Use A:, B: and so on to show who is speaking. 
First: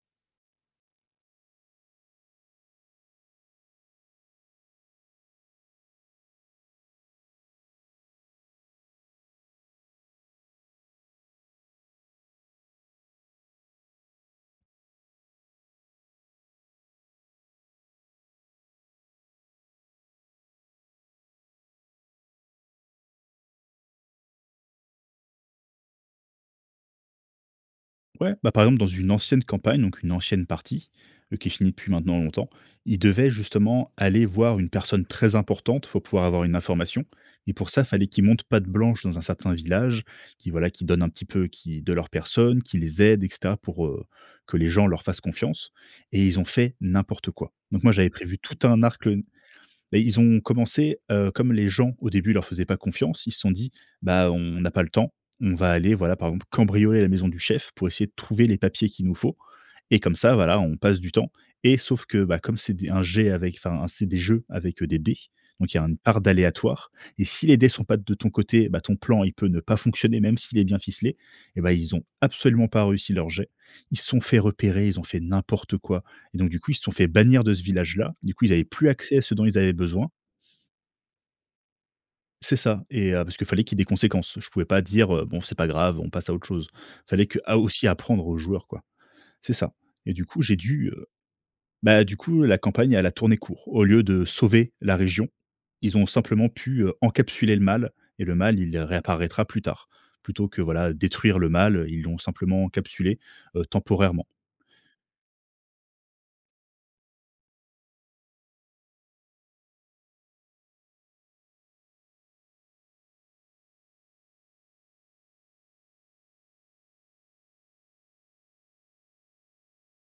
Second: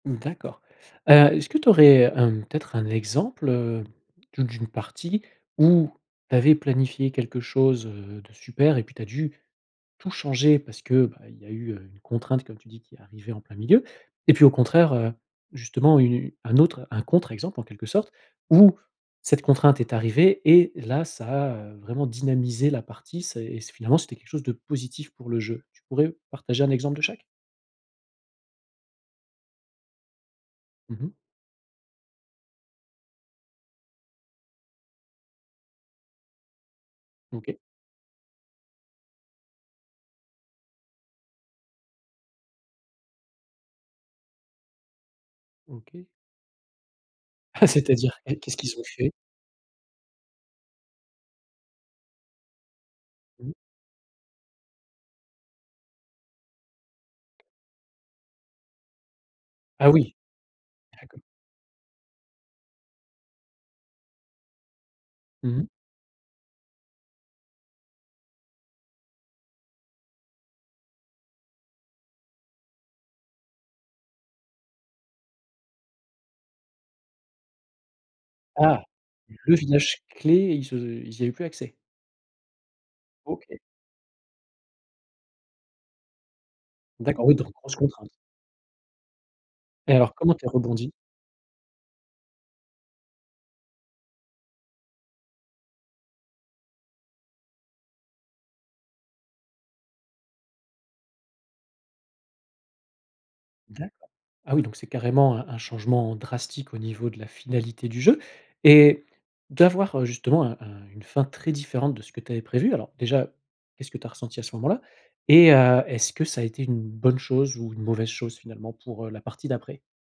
A: Mmh d'accord. Heu, est-ce que tu aurais, hem, peut-être, un exemple, heu, d'une partie où tu avais planifié quelque chose, heu, de super et puis tu as dû tout changer parce que, bah, il y a eu, heu, une contrainte, comme tu dis, qui est arrivée en plein milieu? Et puis au contraire, heu, justement, u une un autre un contre exemple, en quelque sorte où cette contrainte est arrivée et là, ça a, heu, vraiment dynamisé la partie. Ça est c'est finalement, c'était quelque chose de positif pour le jeu? Tu pourrais partager un exemple de chaque?
B: Ouais, bah, par exemple, dans une ancienne campagne donc une ancienne partie,
A: Mmh mh.
B: heu, qui est finie depuis maintenant longtemps, ils devaient, justement, aller voir une personne très importante pour pouvoir avoir une information et
A: OK.
B: pour ça, fallait qu'ils montrent patte blanche dans un certain village, qu'ils, voilà, qu'ils donnent un petit peu, qui de leur personne, qu'ils les aident et cetera pour, heu, que les gens leur fassent confiance
A: OK.
B: et ils ont fait n'importe quoi. Donc moi, j'avais
A: C'est-à-dire? Eh,
B: prévu
A: qu'est-ce
B: tout
A: qu'ils
B: un
A: ont
B: arc,
A: fait?
B: heu bah, ils ont commencé, heu, comme les gens, au début, leur faisaient pas confiance, Ils se
A: Mmh.
B: sont dit: «Bah, on on n'a pas le temps. On va aller, voilà, par exemple, cambrioler la maison du chef pour essayer de trouver les papiers qu'il nous faut
A: Ah,
B: et
A: oui.
B: comme ça, voilà, on passe du
A: D'accord.
B: temps» et sauf que, bah, comme c'est des un jet avec enfin, c'est des jeux avec, heu, des dés
A: Mmh mh.
B: donc il y une part d'aléatoire et si les dés sont pas de ton côté, bah, ton plan, il peut ne pas fonctionner, même s'il est bien ficelé. Eh ben, ils ont absolument pas réussi leur jet. Ils se sont fait repérer. Ils ont fait n'importe quoi et donc du coup, ils se sont fait bannir de ce village-là. Du coup, ils avaient
A: Ah!
B: plus accès à ce dont
A: Le
B: ils avaient besoin.
A: village-clé, ils se ils y avaient plus accès?
B: C'est ça et heu, parce qu'il
A: OK.
B: fallait qu'il y ait des conséquences. Je pouvais pas dire, heu: «Bon, c'est pas grave, on passe à autre chose». Il
A: D'accord,
B: fallait
A: oui
B: que
A: donc
B: à
A: grosse
B: aussi
A: contrainte.
B: apprendre aux joueurs, quoi. C'est ça
A: Et alors
B: et du
A: comment
B: coup,
A: tu es
B: j'ai dû,
A: rebondi?
B: heu bah, du coup, la campagne, elle a tourné court. Au lieu de sauver la région, ils ont simplement pu, heu, encapsuler le mal et le mal, il, heu, réapparaîtra plus tard. Plutôt que, voilà, détruire le mal, heu, ils l'ont simplement encapsulé, heu,
A: D'accord.
B: temporairement.
A: Ah, oui donc c'est carrément un un changement drastique au niveau de la finalité du jeu et d'avoir, heu, justement, un un une fin très différente de ce que tu avais prévu, alors déjà, qu'est-ce que tu as ressenti à ce moment-là? Et heu, est-ce que ça a été une bonne chose ou une mauvaise chose, finalement, pour, heu, la partie d'après?